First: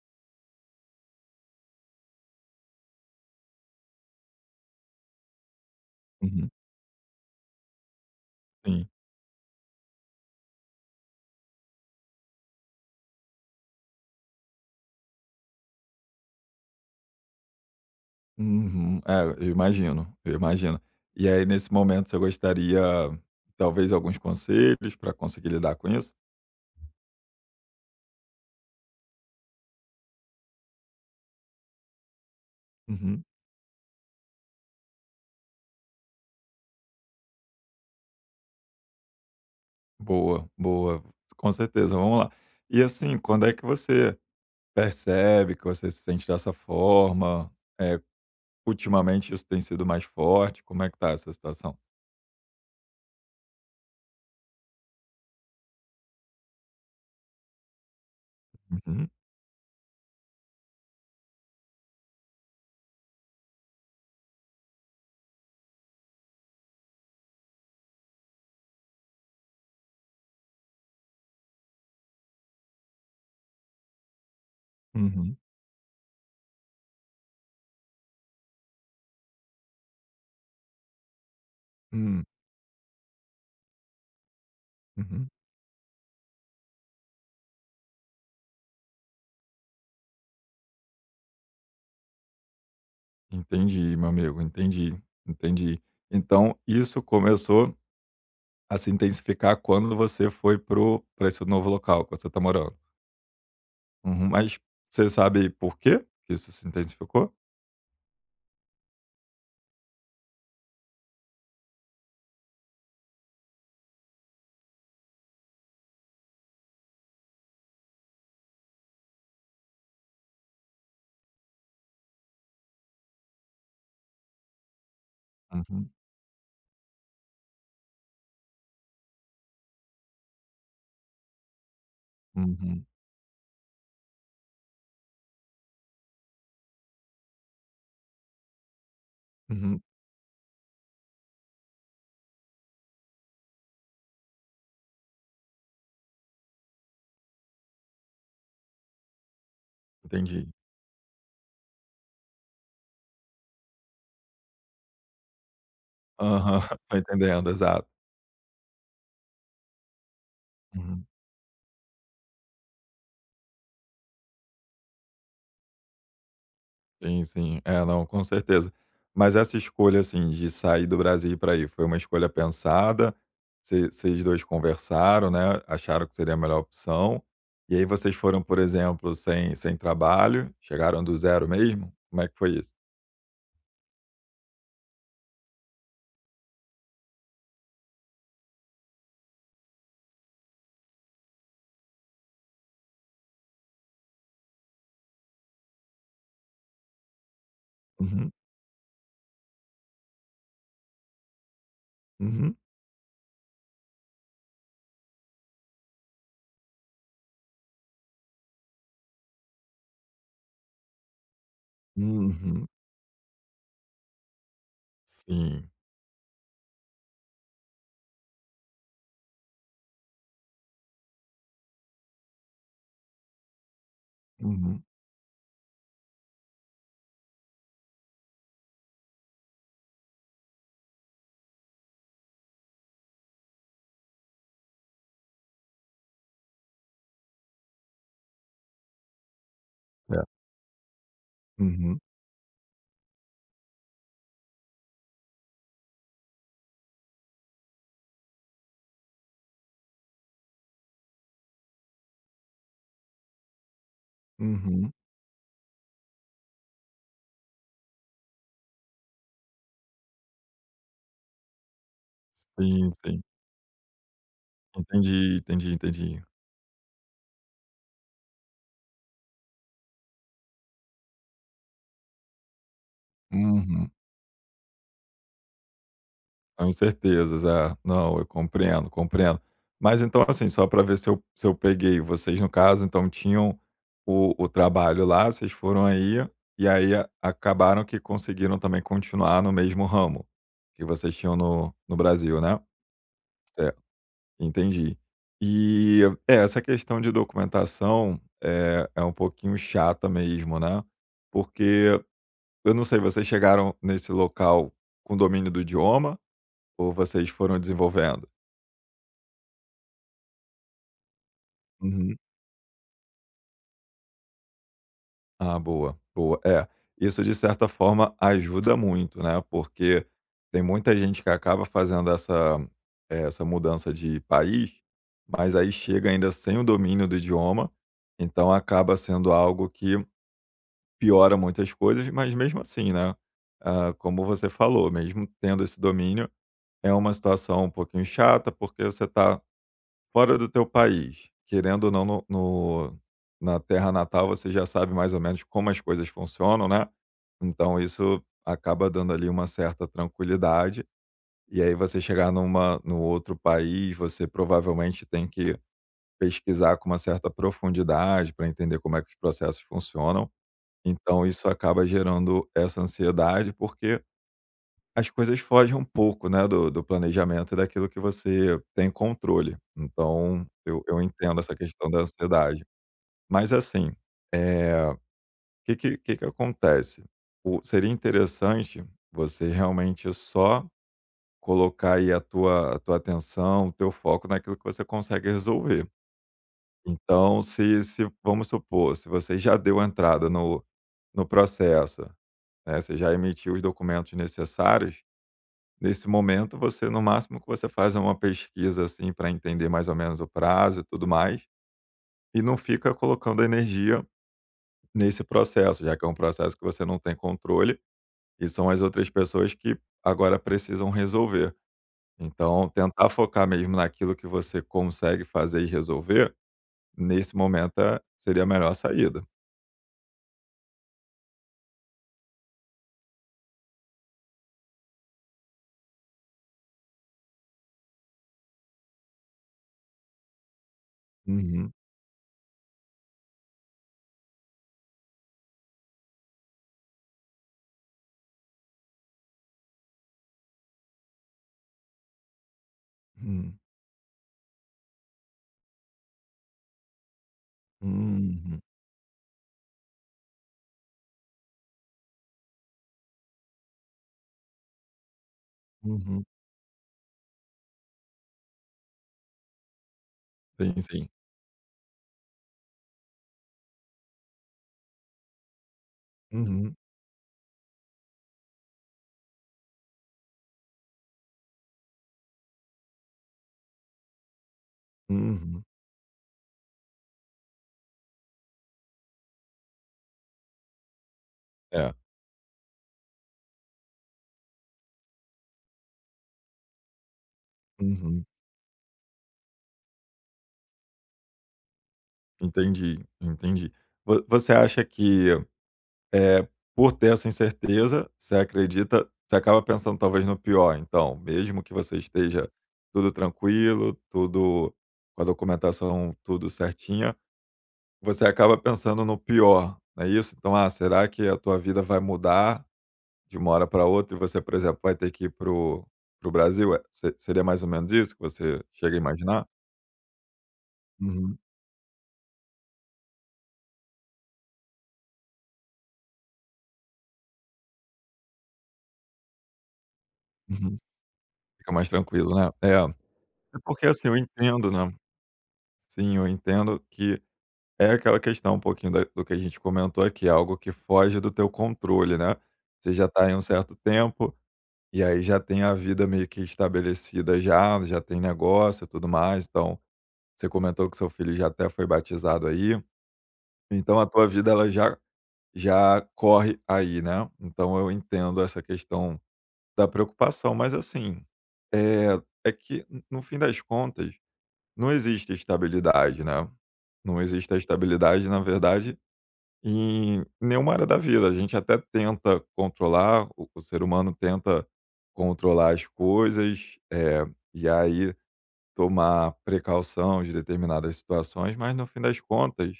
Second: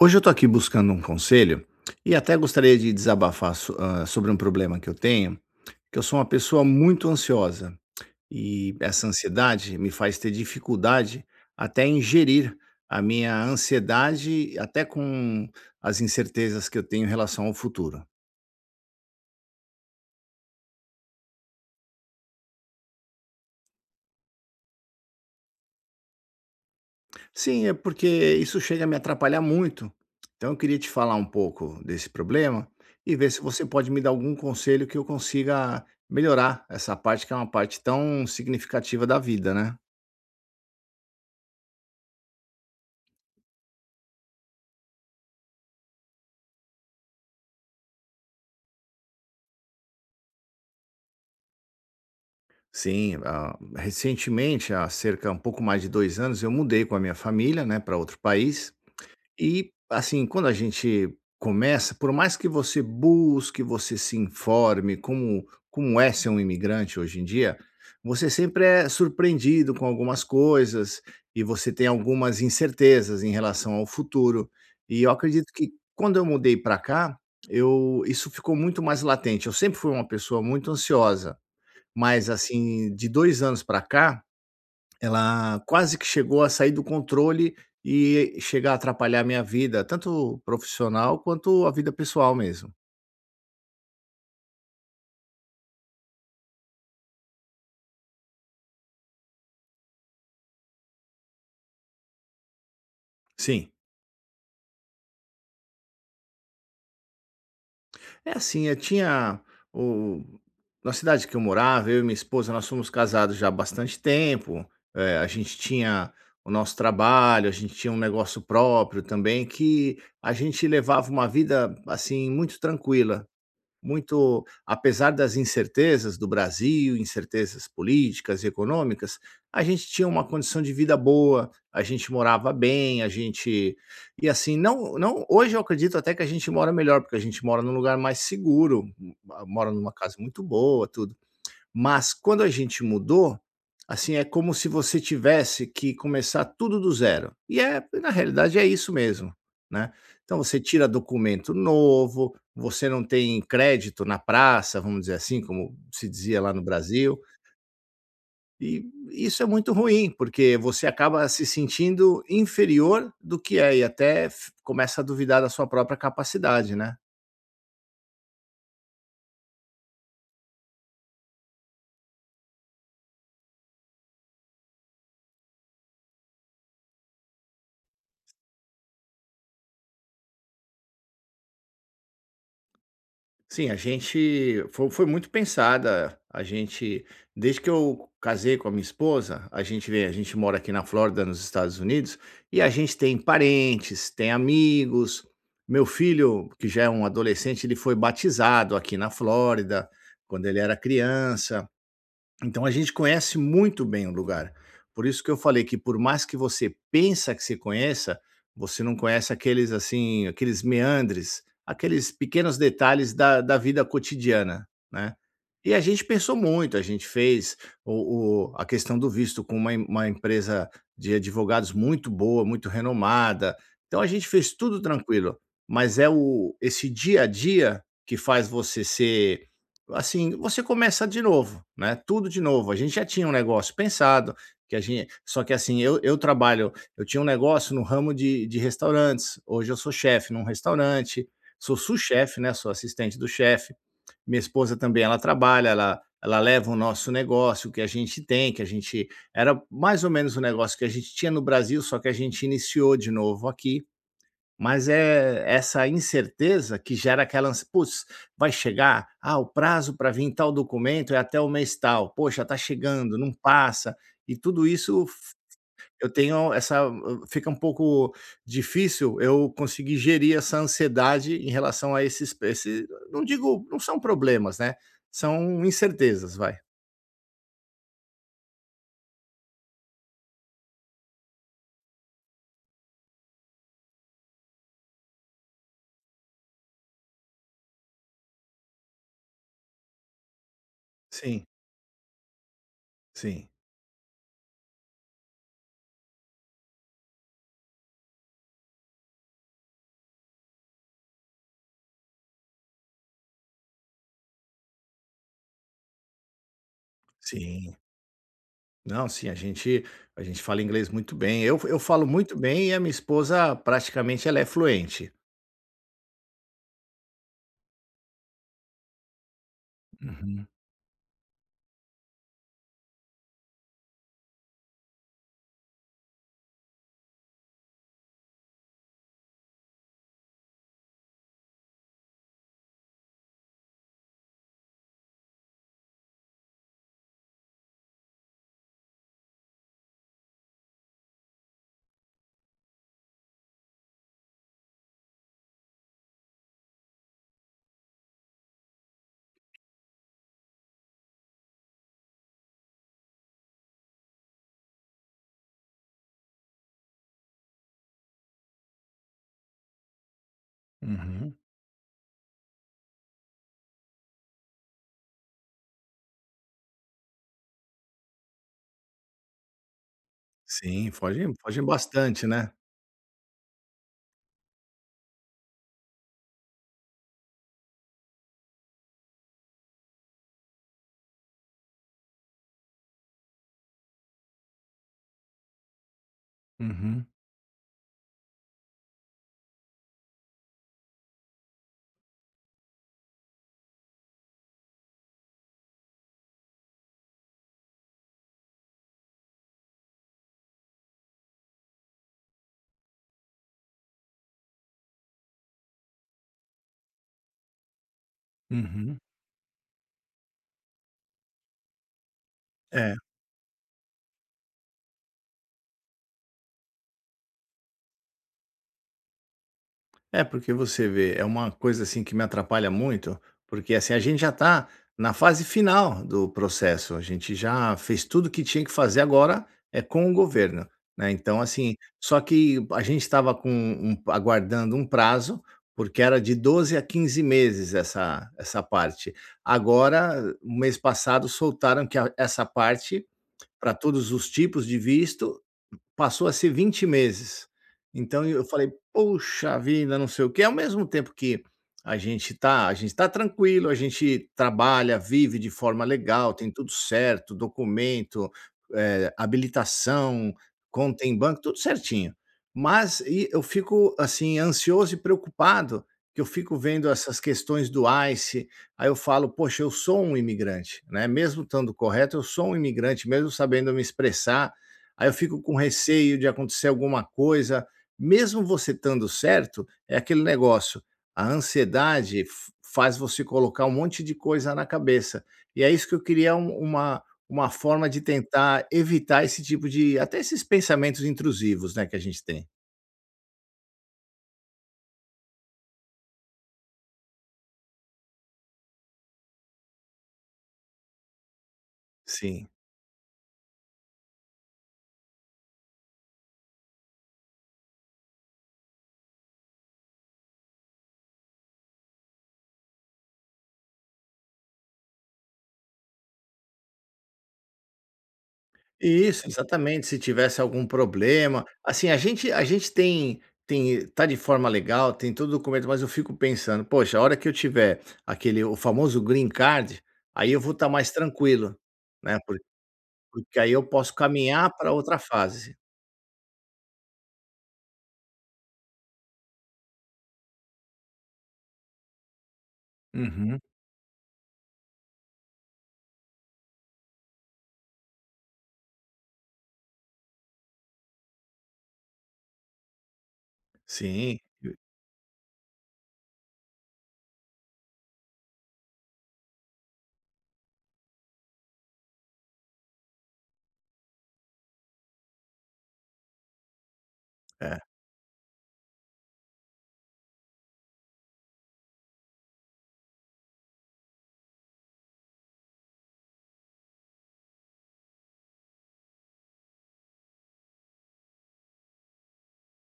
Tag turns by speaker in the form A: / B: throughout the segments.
A: Hoje eu estou aqui buscando um conselho e até gostaria de desabafar sobre um problema que eu tenho, que eu sou uma
B: Uhum,
A: pessoa muito ansiosa e
B: sim.
A: essa ansiedade me faz ter dificuldade até em gerir a minha ansiedade, até com as incertezas que eu tenho em relação ao futuro.
B: Uhum. É, eu imagino, eu imagino. E aí, nesse momento, você gostaria, talvez, alguns conselhos para conseguir lidar com isso?
A: Sim, é porque isso chega a me atrapalhar muito. Então eu queria te falar um pouco desse problema e
B: Uhum.
A: ver se você pode me dar algum conselho que eu consiga melhorar essa parte que é uma parte tão significativa da vida, né?
B: Boa, boa. Com certeza, vamos lá. E assim, quando é que você percebe que você se sente dessa forma? É, ultimamente isso tem sido mais forte? Como é que tá essa situação?
A: Sim, ah, recentemente, há cerca um pouco mais de 2 anos, eu mudei com a minha família, né, para outro país.
B: Uhum,
A: E, assim, quando a gente começa, por mais que você busque, você se informe como é ser um imigrante hoje em dia, você sempre é surpreendido com algumas coisas e você tem algumas incertezas em relação ao futuro. E eu
B: uhum,
A: acredito que quando eu mudei para cá, isso ficou muito mais latente. Eu sempre fui uma pessoa muito ansiosa,
B: hum,
A: mas assim, de 2 anos para cá,
B: uhum.
A: ela quase que chegou a sair do controle e chegar a atrapalhar a minha vida, tanto profissional quanto a vida pessoal mesmo.
B: Entendi, meu amigo, entendi, entendi. Então, isso começou a se intensificar quando você foi para esse novo local que você está morando.
A: Sim.
B: Uhum, mas você sabe por quê que isso se intensificou?
A: É assim, eu tinha o na cidade que eu morava, eu e minha esposa, nós fomos casados já há bastante tempo, a gente tinha o nosso trabalho, a gente tinha um negócio próprio também, que a gente levava uma vida, assim, muito tranquila. Muito, apesar das
B: Uhum,
A: incertezas do Brasil, incertezas políticas e econômicas, a gente tinha uma condição de vida boa, a gente morava
B: uhum,
A: bem, a gente e assim não não hoje eu acredito até que a gente mora melhor porque a gente mora num lugar mais seguro, mora
B: uhum,
A: numa casa muito boa, tudo. Mas quando a gente mudou, assim, é como se você tivesse que começar tudo do zero. E é, na realidade, é isso mesmo, né. Então
B: entendi.
A: você tira documento novo, você não tem crédito na praça, vamos dizer assim, como se dizia lá
B: Aham,
A: no
B: tô
A: Brasil,
B: entendendo, exato.
A: e isso é muito ruim, porque você
B: Uhum.
A: acaba se sentindo inferior do que é e até f começa a duvidar da sua própria capacidade, né.
B: Sim, sim. É, não, com certeza. Mas essa escolha, assim, de sair do Brasil e ir pra aí, foi uma escolha pensada? Vocês 2 conversaram, né, acharam que seria a melhor opção, e aí vocês foram, por exemplo, sem trabalho, chegaram do zero mesmo? Como é que foi isso?
A: Sim, a gente foi muito pensada. A gente Desde que eu casei com a minha esposa, a gente mora aqui na Flórida, nos Estados Unidos, e a gente tem parentes, tem amigos. Meu filho, que já é um adolescente, ele foi
B: Uhum,
A: batizado aqui na Flórida quando ele era criança.
B: uhum.
A: Então a gente conhece muito bem o lugar. Por isso que eu falei que por mais que você pensa que se conheça, você não conhece aqueles assim, aqueles meandres, aqueles pequenos
B: Uhum.
A: detalhes da vida cotidiana, né?
B: Sim.
A: E a gente pensou muito, a gente fez a questão do visto com uma empresa de advogados muito boa, muito renomada. Então a gente fez tudo
B: Uhum.
A: tranquilo, mas é esse dia a dia que faz você ser. Assim, você começa de novo, né, tudo de novo. A gente já tinha um negócio pensado, que a gente só que assim, eu tinha um negócio no ramo de restaurantes, hoje eu sou
B: É.
A: chefe num restaurante, sou
B: Uhum.
A: sous-chefe, né, sou assistente do chefe. Minha esposa também, ela trabalha, ela leva o nosso negócio que a gente tem, que a gente era mais ou menos o negócio que a gente tinha no Brasil, só que a gente iniciou de novo aqui. Mas
B: Uhum.
A: é essa incerteza que gera aquela ansi "Putz, vai chegar? Ah, o prazo para vir tal documento é até o mês tal. Poxa, está
B: Sim,
A: chegando,
B: sim.
A: não passa". E tudo isso f
B: Entendi, entendi,
A: eu
B: entendi.
A: tenho essa fica um pouco difícil eu conseguir gerir essa ansiedade em relação a esse não digo não
B: Uhum.
A: são problemas, né, são incertezas, vai.
B: Com certezas, é. Não, eu compreendo, compreendo. Mas então, assim, só para ver se eu peguei, vocês no caso, então tinham o trabalho lá, vocês foram aí, e aí a acabaram que conseguiram também continuar no mesmo ramo que vocês tinham
A: Sim,
B: no Brasil, né?
A: sim,
B: Certo. Entendi. E, é, essa questão de documentação é um pouquinho chata mesmo, né, porque eu não sei, vocês chegaram nesse local com domínio do idioma ou vocês foram
A: sim.
B: desenvolvendo?
A: Não, sim, a gente fala inglês muito bem. Eu falo
B: Uhum.
A: muito bem e a minha esposa praticamente ela é fluente.
B: Ah, boa, boa. É, isso de certa forma ajuda muito, né, porque
A: Uhum,
B: tem muita gente que acaba fazendo essa mudança de país, mas aí chega ainda sem o domínio do idioma, então acaba sendo algo que piora muitas coisas, mas mesmo assim, né, ah, como você falou, mesmo tendo esse domínio, é uma situação um pouquinho chata, porque você está fora do teu país. Querendo ou não, no no na terra natal você já sabe mais ou menos como as coisas funcionam, né, então isso acaba dando ali uma certa tranquilidade, e aí você chegar num outro país, você provavelmente tem que pesquisar com uma certa profundidade para entender como é que os processos funcionam. Então
A: uhum.
B: isso acaba gerando essa ansiedade, porque as coisas fogem um pouco, né, do planejamento e daquilo que você tem controle. Então eu
A: Sim,
B: eu
A: fogem
B: entendo essa
A: fogem
B: questão da
A: bastante, né?
B: ansiedade. Mas assim, eh, que que acontece? O Seria interessante você realmente só colocar aí a tua atenção, o teu foco naquilo que você consegue resolver.
A: Uhum,
B: Então se vamos supor, se você já deu entrada no processo, né, você já emitiu os documentos necessários. Nesse momento, você, no máximo, que você faz é uma pesquisa, assim, para entender mais ou menos o prazo e tudo mais, e não fica colocando energia nesse processo, já que é um processo que você não tem controle e são as
A: uhum.
B: outras pessoas que agora precisam resolver. Então,
A: É.
B: tentar focar mesmo naquilo que você consegue fazer e resolver, nesse momento, seria a melhor saída.
A: É, porque você vê, é uma coisa assim que me atrapalha muito, porque assim, a gente já está na fase final do processo, a gente já fez tudo que tinha que fazer agora é com o governo, né? Então,
B: Uhum,
A: assim, só que a gente estava com aguardando um prazo, porque era de 12 a 15 meses essa parte. Agora, o mês passado, soltaram que essa parte,
B: uhum,
A: para todos os tipos de visto, passou a ser 20 meses. Então eu
B: uhum,
A: falei: "Poxa vida, não sei o quê", ao mesmo tempo que a gente tá tranquilo, a gente trabalha, vive de forma
B: uhum.
A: legal, tem tudo certo, documento, habilitação,
B: Sim,
A: conta
B: sim.
A: em banco, tudo certinho. Mas e eu fico, assim, ansioso e preocupado, que eu fico
B: Uhum,
A: vendo essas questões do ICE, aí eu falo: "Poxa, eu sou um imigrante, né, mesmo estando correto, eu sou um imigrante, mesmo sabendo me expressar". Aí eu fico com
B: uhum.
A: receio de acontecer alguma coisa, mesmo você estando certo, é aquele negócio, a
B: É.
A: ansiedade f faz você colocar um monte de coisa na cabeça. E é isso que eu queria uma forma de
B: Uhum.
A: tentar evitar esse tipo de até esses pensamentos intrusivos, né, que a gente tem.
B: Entendi, entendi. Vo Você acha que, eh, por ter essa incerteza, você acaba pensando talvez no pior então, mesmo que você
A: Sim.
B: esteja tudo tranquilo, tudo com a documentação tudo certinha, você acaba pensando no pior, não é isso? Então, ah, será que a tua vida vai mudar de uma hora para outra e você, por exemplo, vai ter que ir para o Brasil? Eh, se Seria mais ou menos isso que você chega a
A: Isso,
B: imaginar?
A: exatamente. Se tivesse algum
B: Uhum,
A: problema, assim, a gente tem tem tá de forma legal, tem todo o documento, mas eu fico pensando: "Poxa, a hora que eu tiver aquele o famoso green card, aí eu vou estar
B: uhum.
A: mais tranquilo",
B: Fica mais
A: né,
B: tranquilo, né? É.
A: porque aí
B: É
A: eu
B: porque,
A: posso
B: assim, eu
A: caminhar
B: entendo,
A: para
B: né.
A: outra fase.
B: Sim, eu entendo que é aquela questão um pouquinho da do que a gente comentou aqui, algo que foge do teu controle, né. Você já está aí um
A: Uhum.
B: certo tempo, e aí já tem a vida meio que estabelecida já, já tem negócio e tudo mais, então, você comentou que seu filho já até foi batizado aí, então a
A: Sim,
B: tua vida ela já corre aí, né. Então eu entendo essa questão da preocupação, mas assim, é que no fim das contas não existe estabilidade, né. Não existe a
A: é.
B: estabilidade, na verdade, em nenhuma área da vida. A gente até tenta controlar, o ser humano tenta controlar as coisas, e aí tomar precaução de determinadas situações, mas no fim das contas,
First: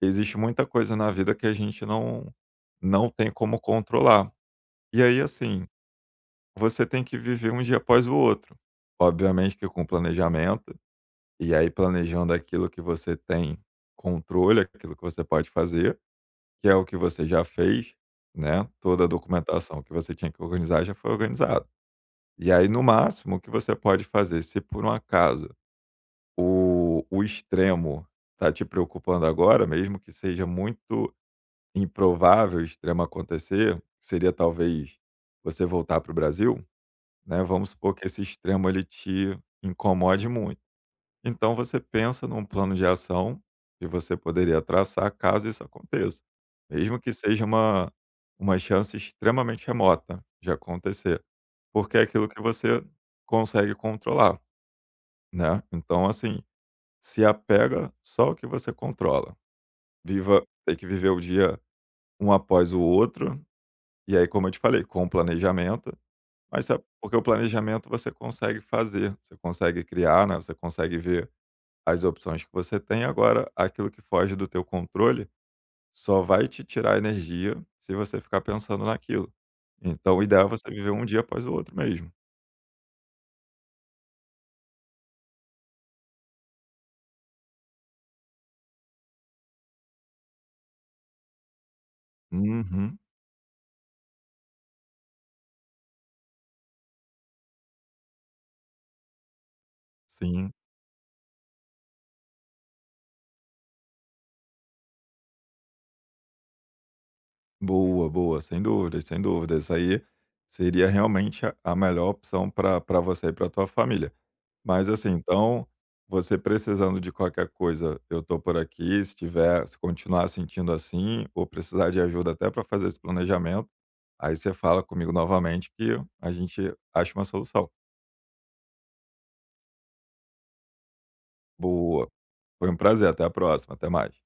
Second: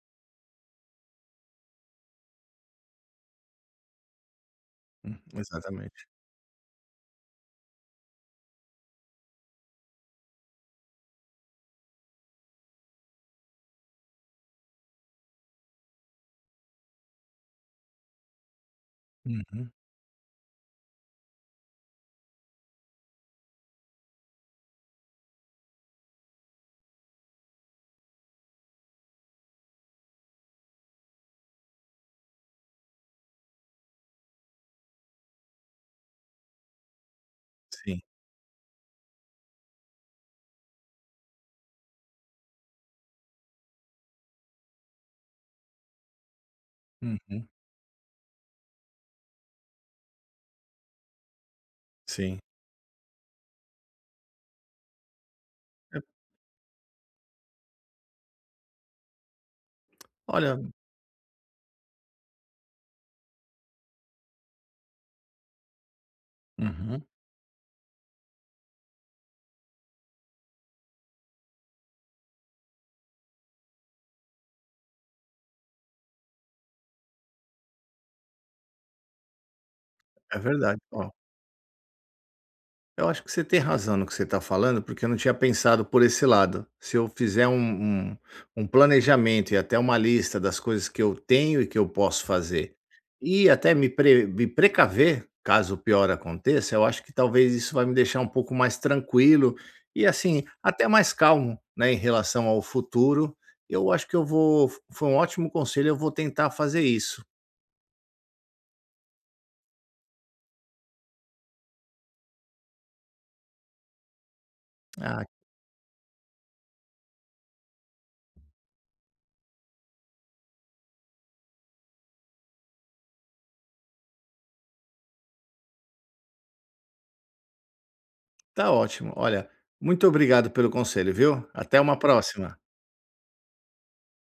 B: existe muita coisa na vida que a gente não tem como controlar. E aí,
A: Hum.
B: assim,
A: Exatamente.
B: você tem que viver um dia após o outro. Obviamente que com planejamento e aí planejando aquilo que você tem controle, aquilo que você pode fazer, que é o que você já fez, né, toda a
A: Uhum.
B: documentação que você tinha que organizar já foi organizado. E aí no máximo o que você pode fazer, se por um acaso o o extremo está te preocupando agora, mesmo que seja muito improvável o extremo acontecer, seria talvez você voltar para o Brasil, né, vamos supor
A: Sim.
B: que esse extremo ele te incomode muito. Então você pensa num plano de ação que você poderia traçar caso isso aconteça, mesmo que seja
A: Uhum.
B: uma chance extremamente remota de acontecer, porque é aquilo
A: Sim.
B: que você consegue controlar, né.
A: É,
B: Então, assim, se apega só ao que você controla. Viva
A: olha.
B: Tem que viver o dia um após o outro, e aí, como eu te falei, com planejamento, mas sabe
A: Uhum.
B: porque o planejamento você consegue fazer, você consegue criar, né, você consegue ver as opções que você tem. Agora, aquilo que foge do teu controle só vai te tirar energia se você ficar pensando naquilo. Então, o
A: É
B: ideal é você
A: verdade.
B: viver um
A: Ó,
B: dia após o outro mesmo.
A: eu acho que você tem razão no que você está falando, porque eu não tinha pensado por esse lado. Se eu fizer um planejamento e até uma lista das coisas que eu tenho e que eu posso fazer,
B: Uhum,
A: e até me precaver caso o pior aconteça, eu acho que talvez isso vai me deixar um pouco mais tranquilo e, assim,
B: sim.
A: até mais calmo, né, em relação ao futuro. Eu acho que eu vou. Foi um ótimo conselho, eu vou tentar fazer isso.
B: Boa, boa, sem dúvidas, sem dúvidas. Isso aí seria realmente a melhor opção para você e para tua família. Mas assim,
A: Ah,
B: então, você precisando de qualquer coisa, eu tô por aqui. Se tiver, se continuar sentindo assim, ou precisar de ajuda até para fazer esse planejamento, aí você fala comigo novamente que a gente acha uma solução.
A: tá ótimo. Olha, muito obrigado pelo conselho, viu? Até uma
B: Boa.
A: próxima.
B: Foi um prazer. Até a próxima. Até mais.